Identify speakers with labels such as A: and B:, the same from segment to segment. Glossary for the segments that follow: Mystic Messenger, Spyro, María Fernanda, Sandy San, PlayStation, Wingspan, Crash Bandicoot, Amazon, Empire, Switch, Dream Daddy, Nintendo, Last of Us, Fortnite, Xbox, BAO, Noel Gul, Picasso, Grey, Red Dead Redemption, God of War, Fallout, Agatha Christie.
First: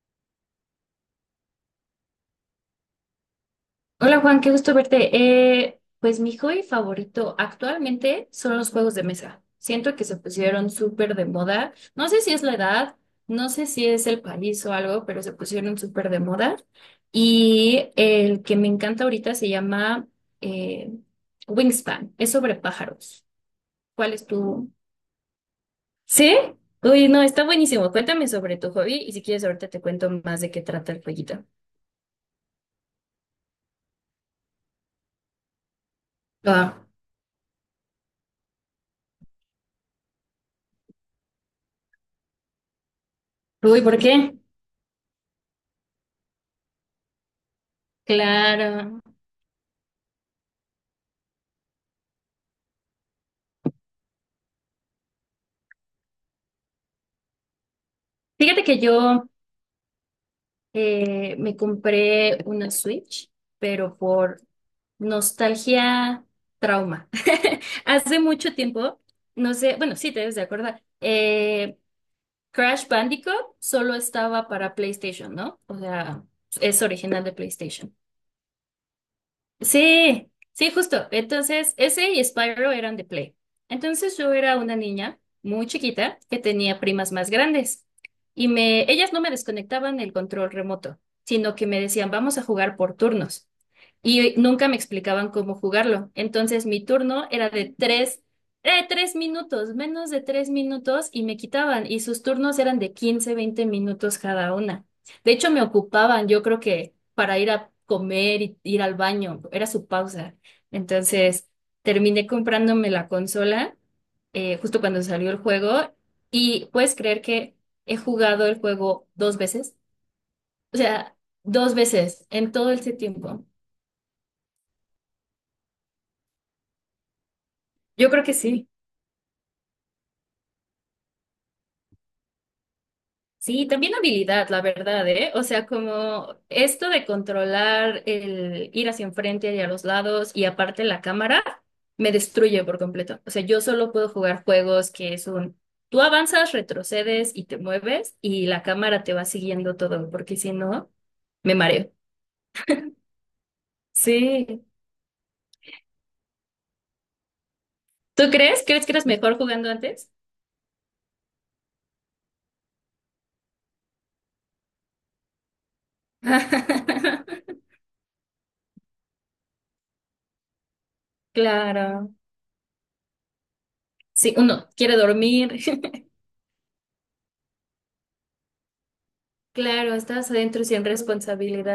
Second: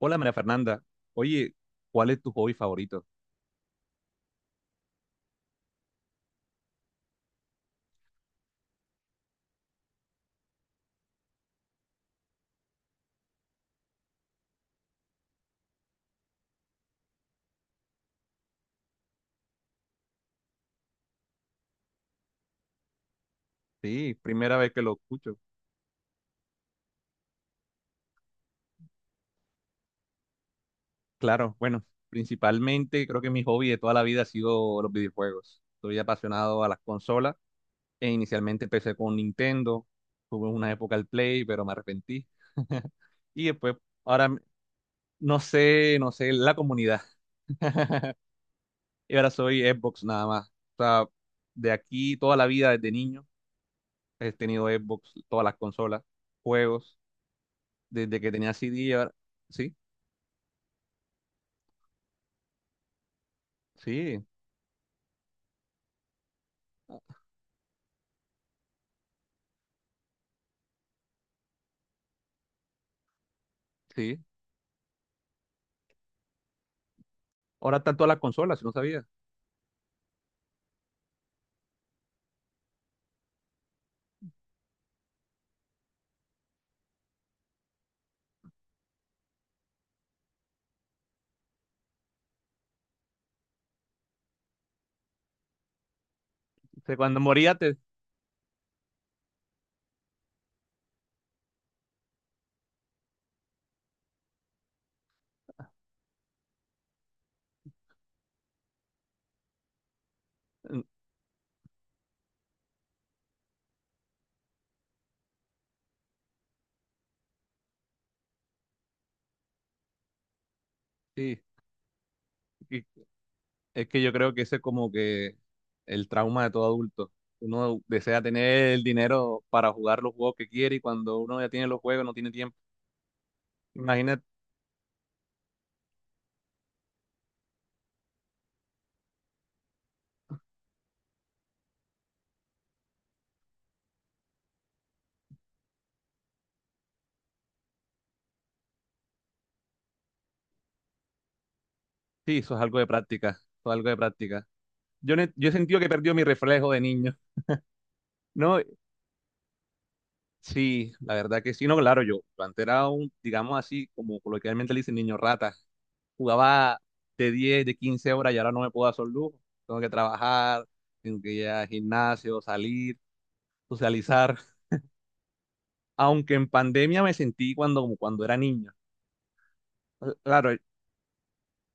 A: Hola María Fernanda, oye, ¿cuál es tu hobby favorito?
B: Hola Juan, qué gusto verte. Pues mi hobby favorito actualmente son los juegos de mesa. Siento que se pusieron súper de moda. No sé si es la edad, no sé si es el país o algo, pero se pusieron súper de moda. Y el que me encanta ahorita se llama eh, Wingspan. Es sobre pájaros. ¿Cuál
A: Sí,
B: es
A: primera
B: tu...?
A: vez que lo escucho.
B: ¿Sí? Uy, no, está buenísimo. Cuéntame sobre tu hobby y si quieres ahorita te cuento más de qué trata el jueguito.
A: Claro, bueno, principalmente creo que mi hobby de toda la vida ha sido los videojuegos. Soy apasionado a las
B: Ah,
A: consolas e inicialmente empecé con Nintendo, tuve una época al Play, pero me arrepentí. Y después,
B: uy, ¿por
A: ahora
B: qué?
A: m- no sé, la comunidad.
B: Claro.
A: Y ahora soy Xbox nada más. O sea, de aquí toda la vida desde niño he tenido Xbox, todas las consolas, juegos, desde que tenía
B: Fíjate que
A: CD, ahora-
B: yo
A: ¿sí?
B: me compré una Switch, pero
A: Sí,
B: por nostalgia, trauma. Hace mucho tiempo, no sé, bueno, sí te debes de acordar, Crash Bandicoot solo
A: sí.
B: estaba para PlayStation, ¿no? O sea, es original de
A: Ahora
B: PlayStation.
A: tanto a la consola, si no sabía.
B: Sí, sí, justo. Entonces, ese y Spyro eran de Play. Entonces, yo era una niña muy chiquita que tenía primas más grandes y me, ellas no me desconectaban el control remoto, sino que me decían, vamos a jugar por turnos y nunca me explicaban cómo jugarlo. Entonces
A: O
B: mi
A: sea, cuando
B: turno era
A: moría
B: de
A: te.
B: tres minutos, menos de 3 minutos y me quitaban y sus turnos eran de 15-20 minutos cada una. De hecho, me ocupaban, yo creo que para ir a comer y ir al baño, era su pausa. Entonces terminé comprándome la consola justo cuando salió el juego y puedes creer que he jugado el juego dos veces, o sea,
A: Sí,
B: dos veces en todo
A: y
B: ese tiempo.
A: es que yo creo que ese es como que el trauma de todo adulto. Uno
B: Yo
A: desea
B: creo que sí.
A: tener el dinero para jugar los juegos que quiere y cuando uno ya tiene los juegos no tiene tiempo.
B: Sí, también
A: Imagínate,
B: habilidad, la verdad, ¿eh? O sea, como esto de controlar el ir hacia enfrente y a los lados y aparte la cámara, me destruye por completo. O sea, yo solo puedo jugar juegos que es un, tú avanzas, retrocedes y te mueves y la cámara te va siguiendo todo, porque si no, me mareo.
A: sí, eso es algo de práctica, eso es algo de práctica.
B: Sí.
A: Yo he sentido que he perdido mi reflejo de niño,
B: ¿Tú
A: ¿no?
B: crees? ¿Crees que eres mejor jugando antes?
A: Sí, la verdad que sí, no, claro, yo antes era un, digamos así, como coloquialmente le dicen, niño rata. Jugaba de 10, de 15 horas y ahora no me puedo hacer lujo. Tengo que trabajar, tengo que ir al
B: Claro.
A: gimnasio, salir,
B: Sí,
A: socializar.
B: uno quiere dormir.
A: Aunque en pandemia me sentí cuando, como cuando era niño.
B: Claro, estás
A: Claro,
B: adentro sin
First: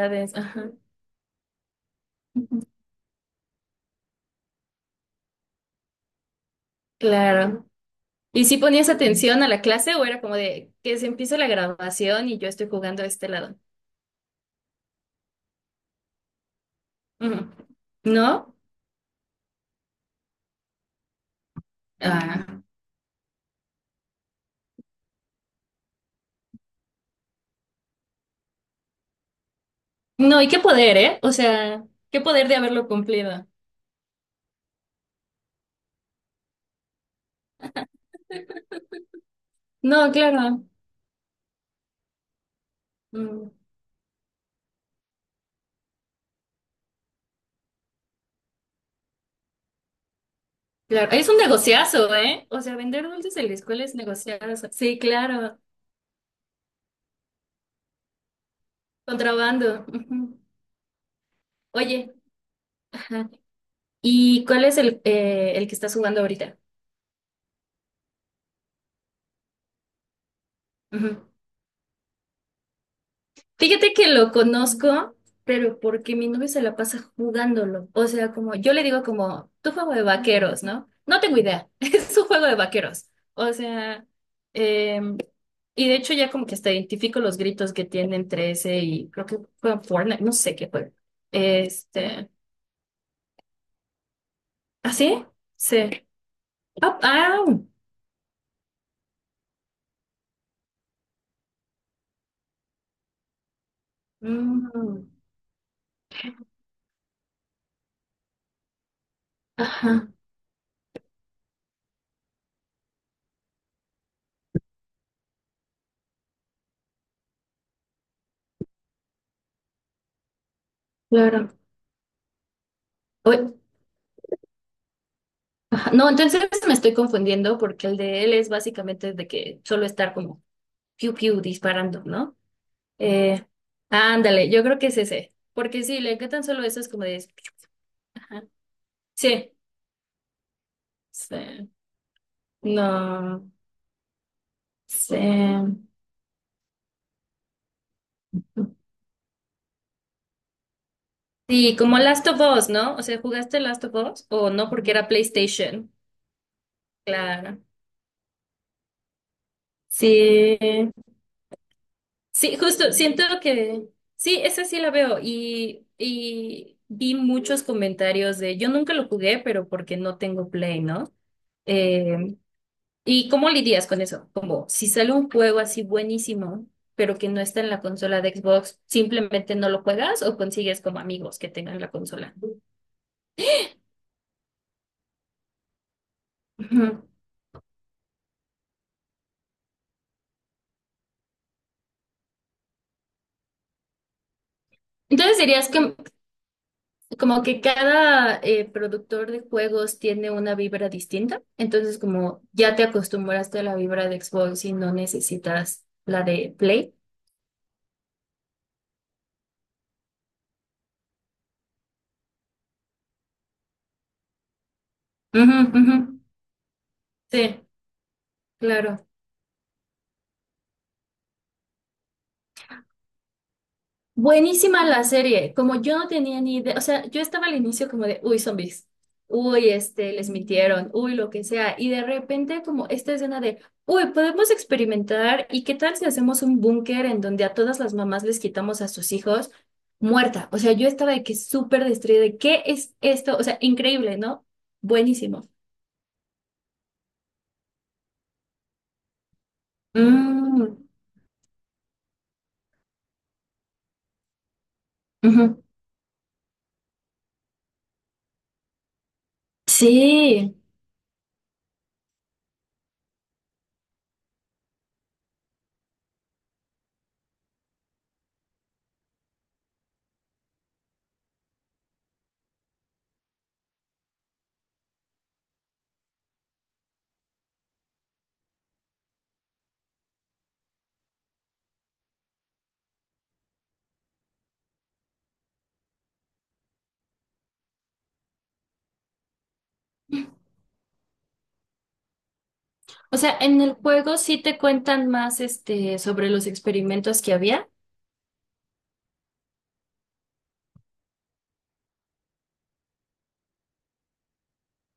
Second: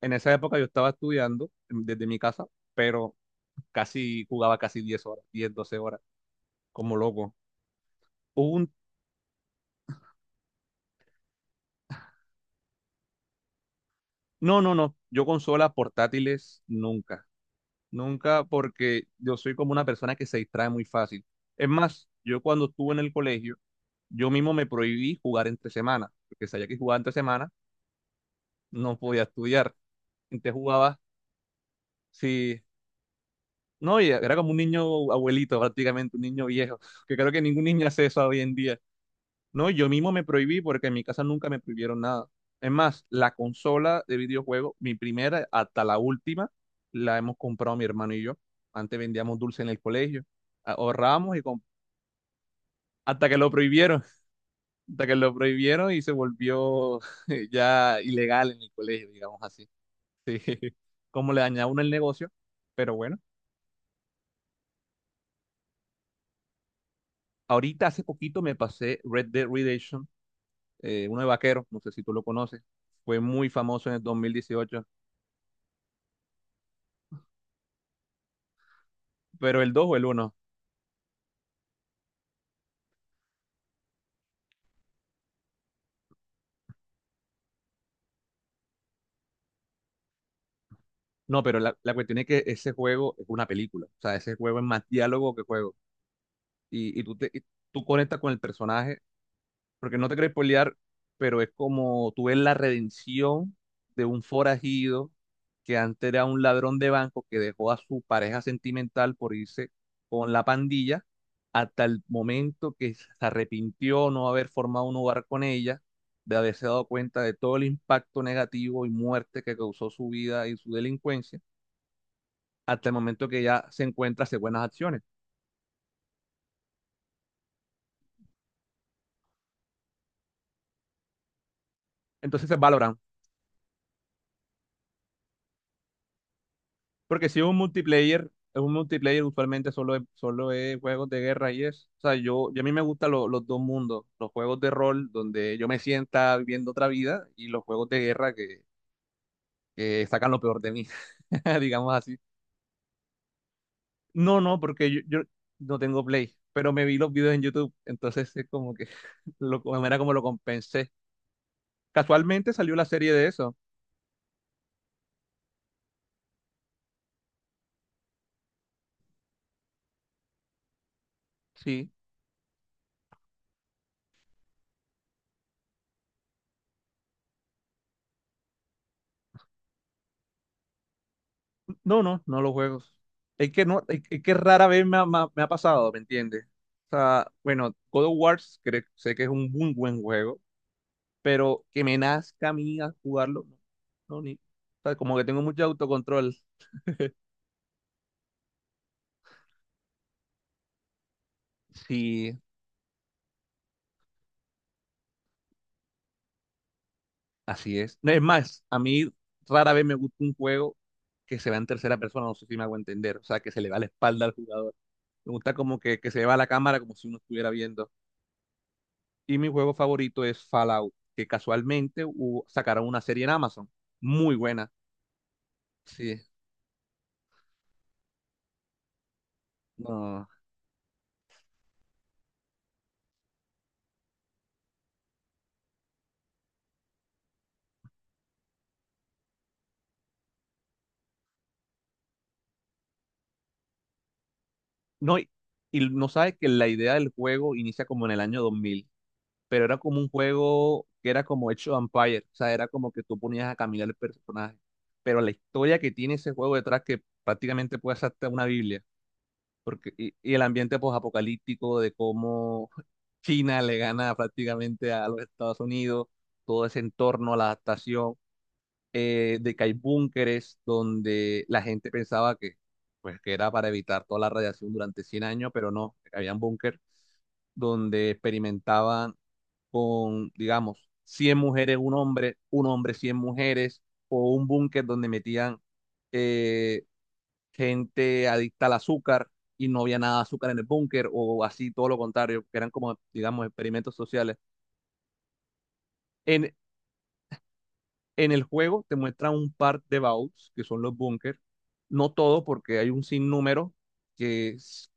A: en esa época yo
B: Ajá.
A: estaba estudiando desde mi casa, pero casi jugaba casi 10 horas, 10, 12 horas, como loco.
B: Claro. ¿Y
A: Hubo
B: si
A: un,
B: ponías atención a la clase o era como de que se empieza la grabación y yo estoy jugando a este lado?
A: no, no, no, yo consolas portátiles nunca.
B: Ujú.
A: Nunca,
B: ¿No?
A: porque yo soy como una persona que se distrae muy fácil. Es más, yo
B: Ah.
A: cuando estuve en el colegio, yo mismo me prohibí jugar entre semanas, porque sabía que jugaba entre semanas, no podía estudiar.
B: No, y
A: Entonces
B: qué poder,
A: jugaba,
B: ¿eh? O sea, qué poder de
A: sí,
B: haberlo cumplido.
A: no, y era como un niño abuelito prácticamente, un niño viejo, que creo que ningún niño hace eso hoy en día. No, yo
B: No,
A: mismo me prohibí
B: claro.
A: porque en mi casa nunca me prohibieron nada. Es más, la
B: Mm,
A: consola de videojuegos, mi primera hasta la última, la hemos comprado mi hermano y yo. Antes vendíamos dulce en el colegio,
B: claro. Es
A: ahorramos
B: un
A: y compramos.
B: negociazo, ¿eh? O sea, vender
A: Hasta
B: dulces
A: que
B: en
A: lo
B: la escuela es
A: prohibieron,
B: negociazo. Sí,
A: hasta que lo
B: claro.
A: prohibieron y se volvió ya ilegal en el colegio, digamos así.
B: Contrabando.
A: Sí,
B: Ujú.
A: como le dañaba uno el
B: Oye,
A: negocio, pero bueno.
B: ajá. ¿Y cuál es el que estás jugando ahorita?
A: Ahorita hace poquito me pasé Red Dead Redemption, uno
B: Ujú.
A: de vaqueros, no sé si tú lo conoces, fue muy famoso
B: Fíjate
A: en el
B: que lo
A: 2018,
B: conozco, pero porque mi novio se la pasa jugándolo. O sea, como yo le digo como,
A: pero el
B: tu
A: dos
B: juego
A: o
B: de
A: el uno.
B: vaqueros, ¿no? No tengo idea, es un juego de vaqueros. O sea, em, y de hecho ya como que hasta identifico los gritos que tiene entre ese y creo que juega Fortnite, no sé qué juega.
A: No, pero la cuestión es
B: Este,
A: que ese juego es una película, o sea, ese juego es más
B: ¿ah, sí?
A: diálogo que juego,
B: Sí.
A: y,
B: Ah,
A: y tú, te, y
B: ah,
A: tú conectas con el personaje porque no te querés spoilear, pero es como tú ves la redención de un
B: mm,
A: forajido que antes era un ladrón de banco que dejó a su pareja sentimental por irse
B: ajá,
A: con la pandilla hasta el momento que se arrepintió no haber formado un hogar con ella, de haberse dado cuenta de todo el impacto negativo y muerte que causó su vida y su delincuencia,
B: claro.
A: hasta el momento que
B: Oye,
A: ya se encuentra hace buenas acciones.
B: ajá, no, entonces me estoy confundiendo porque el de él es básicamente de que solo estar como piu piu disparando, ¿no?
A: Entonces es.
B: Eh, ándale, yo creo que es ese. Porque sí, le encantan solo eso, es como de.
A: Porque si es un multiplayer,
B: Ajá.
A: es un multiplayer
B: Sí,
A: usualmente solo es juegos de guerra y
B: sí,
A: es. O sea, yo a mí me gustan los
B: no,
A: dos mundos, los juegos de rol
B: sí.
A: donde yo me sienta viviendo otra vida y los juegos de guerra que sacan lo peor de mí,
B: Sí,
A: digamos
B: como
A: así.
B: Last of Us, ¿no? O sea, ¿jugaste Last of Us
A: No,
B: o
A: no,
B: no?
A: porque
B: Porque
A: yo,
B: era
A: yo no
B: PlayStation.
A: tengo Play, pero me vi los videos en
B: Claro.
A: YouTube, entonces es como que lo, de manera como lo
B: Sí,
A: compensé. Casualmente
B: sí,
A: salió la
B: justo,
A: serie
B: siento
A: de eso.
B: que sí, esa sí la veo y vi muchos comentarios de, yo nunca lo jugué, pero porque no tengo Play, ¿no?
A: Sí.
B: Eh, ¿Y cómo lidias con eso? Como si sale un juego así buenísimo, pero que no está en la consola de Xbox, ¿simplemente no lo juegas o consigues como amigos que tengan la
A: No, no,
B: consola?
A: no los juegos. Es que no, es que rara vez me ha pasado, ¿me entiendes? O
B: Ujú.
A: sea, bueno, God of War sé que es un muy buen juego, pero que me nazca a mí a jugarlo, no, no, ni. O sea, como que
B: Entonces
A: tengo mucho
B: dirías que
A: autocontrol.
B: como que cada productor de juegos tiene una vibra distinta, entonces
A: Sí,
B: como ya te acostumbraste a la vibra de Xbox y no necesitas la de Play.
A: así es. No, es más, a mí rara vez me gusta un juego que se va en tercera persona, no sé si me hago entender, o sea, que se le va la espalda al jugador. Me gusta
B: Ujú,
A: como
B: ujú.
A: que, se le va la cámara como si uno estuviera
B: Sí,
A: viendo.
B: claro.
A: Y mi juego favorito es Fallout, que casualmente sacaron una serie en Amazon. Muy buena.
B: Buenísima la serie, como yo no
A: Sí.
B: tenía ni idea, o sea, yo estaba al inicio como de, uy, zombies, uy, este,
A: No,
B: les mintieron, uy, lo que sea, y de repente como esta escena de, uy, podemos experimentar y qué tal si hacemos un búnker en donde a todas las mamás les quitamos a sus hijos muerta, o sea, yo estaba de que súper destruida, de, ¿qué es esto? O sea, increíble, ¿no?
A: no, y,
B: Buenísimo.
A: y no sabes que la idea del juego inicia como en el año 2000, pero era como un
B: Mm,
A: juego que era como hecho Empire. O sea, era como que tú ponías a caminar el personaje. Pero la
B: ujú.
A: historia que tiene ese juego detrás, que prácticamente puede ser hasta una Biblia. Porque, y el
B: Sí.
A: ambiente posapocalíptico de cómo China le gana prácticamente a los Estados Unidos, todo ese entorno, la adaptación. De que hay búnkeres donde la gente pensaba que, pues, que era para evitar toda la radiación durante 100 años, pero no, habían búnker donde experimentaban con, digamos, 100 mujeres, un hombre, 100 mujeres, o un búnker donde metían eh, gente adicta al azúcar y no había nada de azúcar en el búnker, o así, todo lo contrario, que eran como,
B: O sea,
A: digamos,
B: en el
A: experimentos
B: juego
A: sociales.
B: sí te cuentan más, este, sobre los
A: En,
B: experimentos que había.
A: En el juego te muestra un par de vaults, que son los búnkers. No todo, porque hay un sinnúmero que s-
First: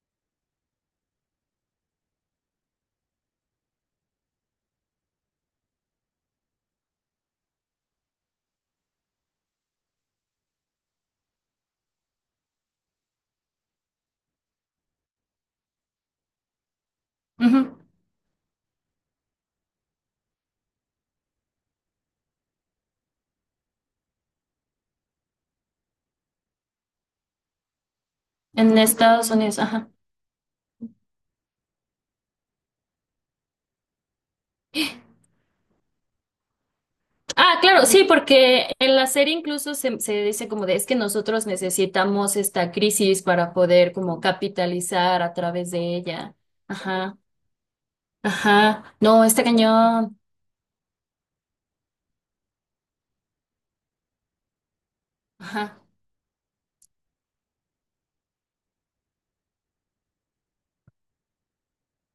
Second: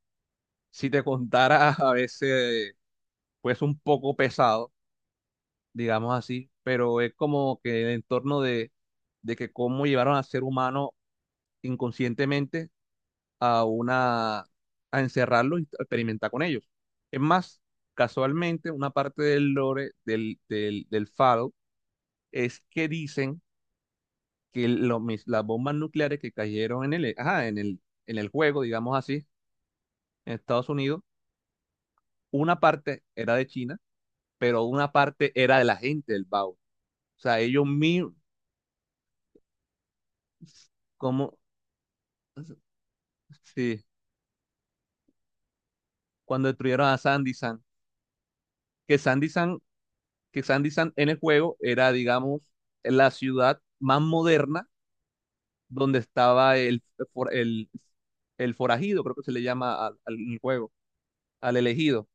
A: si te contara, a veces, pues un poco pesado, digamos así, pero es como que el entorno de que cómo llevaron al ser humano inconscientemente a una, a encerrarlo y experimentar con ellos. Es más,
B: Ujú.
A: casualmente, una parte del lore del Fallout es que dicen que las bombas nucleares que cayeron en el, ajá, en el juego,
B: En
A: digamos así,
B: Estados Unidos, ajá.
A: en Estados Unidos, una parte era de China, pero una parte era de la gente del BAO. O sea,
B: Ah,
A: ellos
B: claro, sí,
A: mismos,
B: porque en la serie incluso se dice como de es que
A: como,
B: nosotros necesitamos esta crisis para
A: sí,
B: poder como capitalizar a través de ella.
A: cuando destruyeron a
B: Ajá,
A: Sandy San,
B: ajá.
A: que
B: No,
A: Sandy
B: está
A: San,
B: cañón.
A: que Sandy San, en el juego era, digamos, la ciudad más moderna
B: Ajá.
A: donde estaba for- el, el forajido, creo que se le llama al, al juego, al elegido.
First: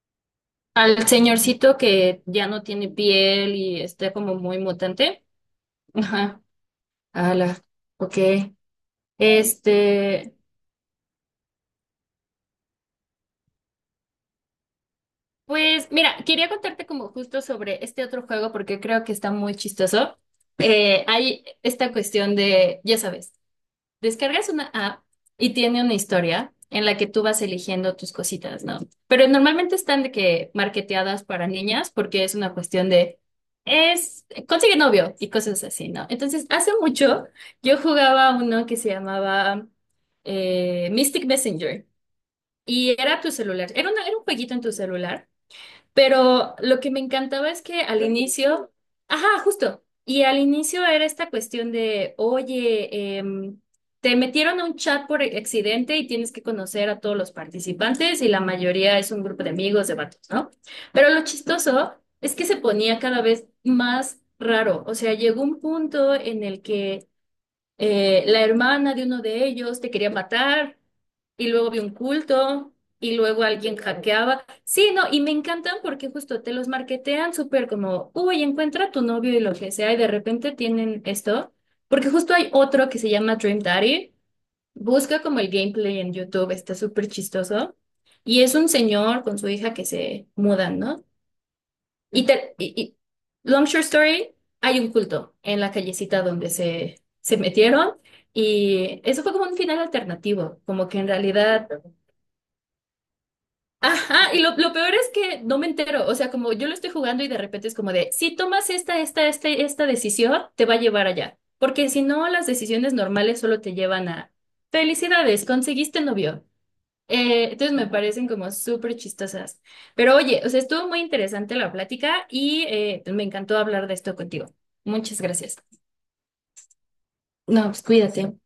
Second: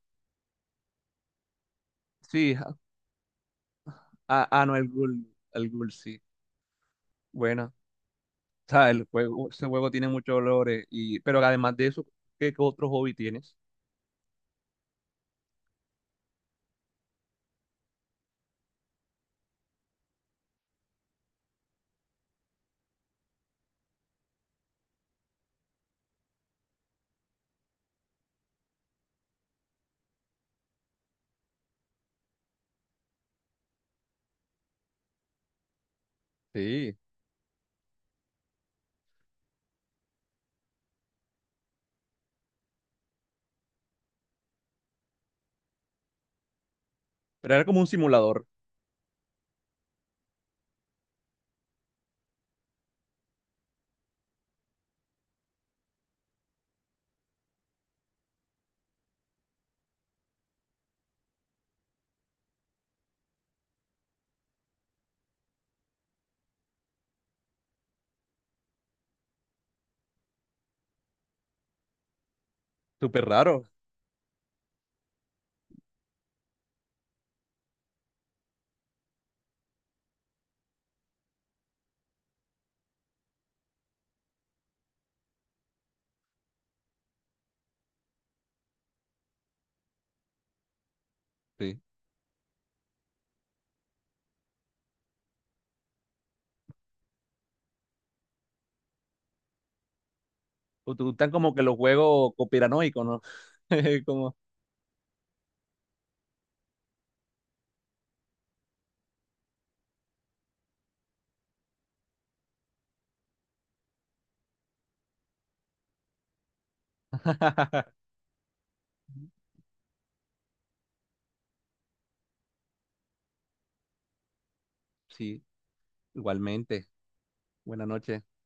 B: Al señorcito que ya
A: Sí,
B: no tiene piel y está como
A: a,
B: muy
A: a Noel Gul.
B: mutante. Ajá. Ala,
A: Buena. O
B: ok.
A: sea, el juego, ese juego tiene
B: Este.
A: muchos olores. Y, pero además de eso, ¿qué otro hobby tienes?
B: Pues mira, quería contarte como justo sobre este otro juego porque creo que está muy chistoso. Hay esta cuestión de, ya sabes, descargas una app y tiene una historia en la que tú vas eligiendo tus cositas, ¿no? Pero normalmente están de que marketeadas para niñas porque es una cuestión de, es, consigue novio y cosas así, ¿no? Entonces, hace
A: Sí.
B: mucho yo jugaba uno que se llamaba Mystic Messenger y era tu celular, era un jueguito en tu celular pero lo que me encantaba
A: Pero
B: es
A: era como
B: que
A: un
B: al
A: simulador.
B: inicio, ajá, justo, y al inicio era esta cuestión de, oye, te metieron a un chat por accidente y tienes que conocer a todos los participantes y la mayoría es un grupo de amigos, de vatos, ¿no? Pero lo chistoso es que se ponía cada vez más raro, o sea, llegó un punto en el que la hermana de uno de ellos te quería matar, y luego vi un culto, y
A: Súper
B: luego
A: raro.
B: alguien hackeaba. Sí, no, y me encantan porque justo te los marketean súper como, uy, encuentra a tu novio y lo que sea, y de repente tienen esto, porque justo hay otro que se llama Dream Daddy, busca como el gameplay en YouTube, está súper chistoso, y es un señor con su hija que se mudan, ¿no?
A: Sí.
B: Y long short story, hay un culto en la callecita donde se metieron y eso fue como un final alternativo, como que
A: Te
B: en
A: gustan como que
B: realidad...
A: los juegos conspiranoicos, ¿no?
B: Ajá,
A: Como.
B: y lo peor es que no me entero, o sea, como yo lo estoy jugando y de repente es como de, si tomas esta decisión, te va a llevar allá, porque si no, las decisiones normales solo te llevan a, felicidades, conseguiste novio. Entonces me parecen como súper chistosas. Pero oye, o sea, estuvo muy interesante la plática y me encantó hablar de esto contigo. Muchas
A: Sí,
B: gracias.
A: igualmente.
B: No, pues
A: Buenas noches.
B: cuídate.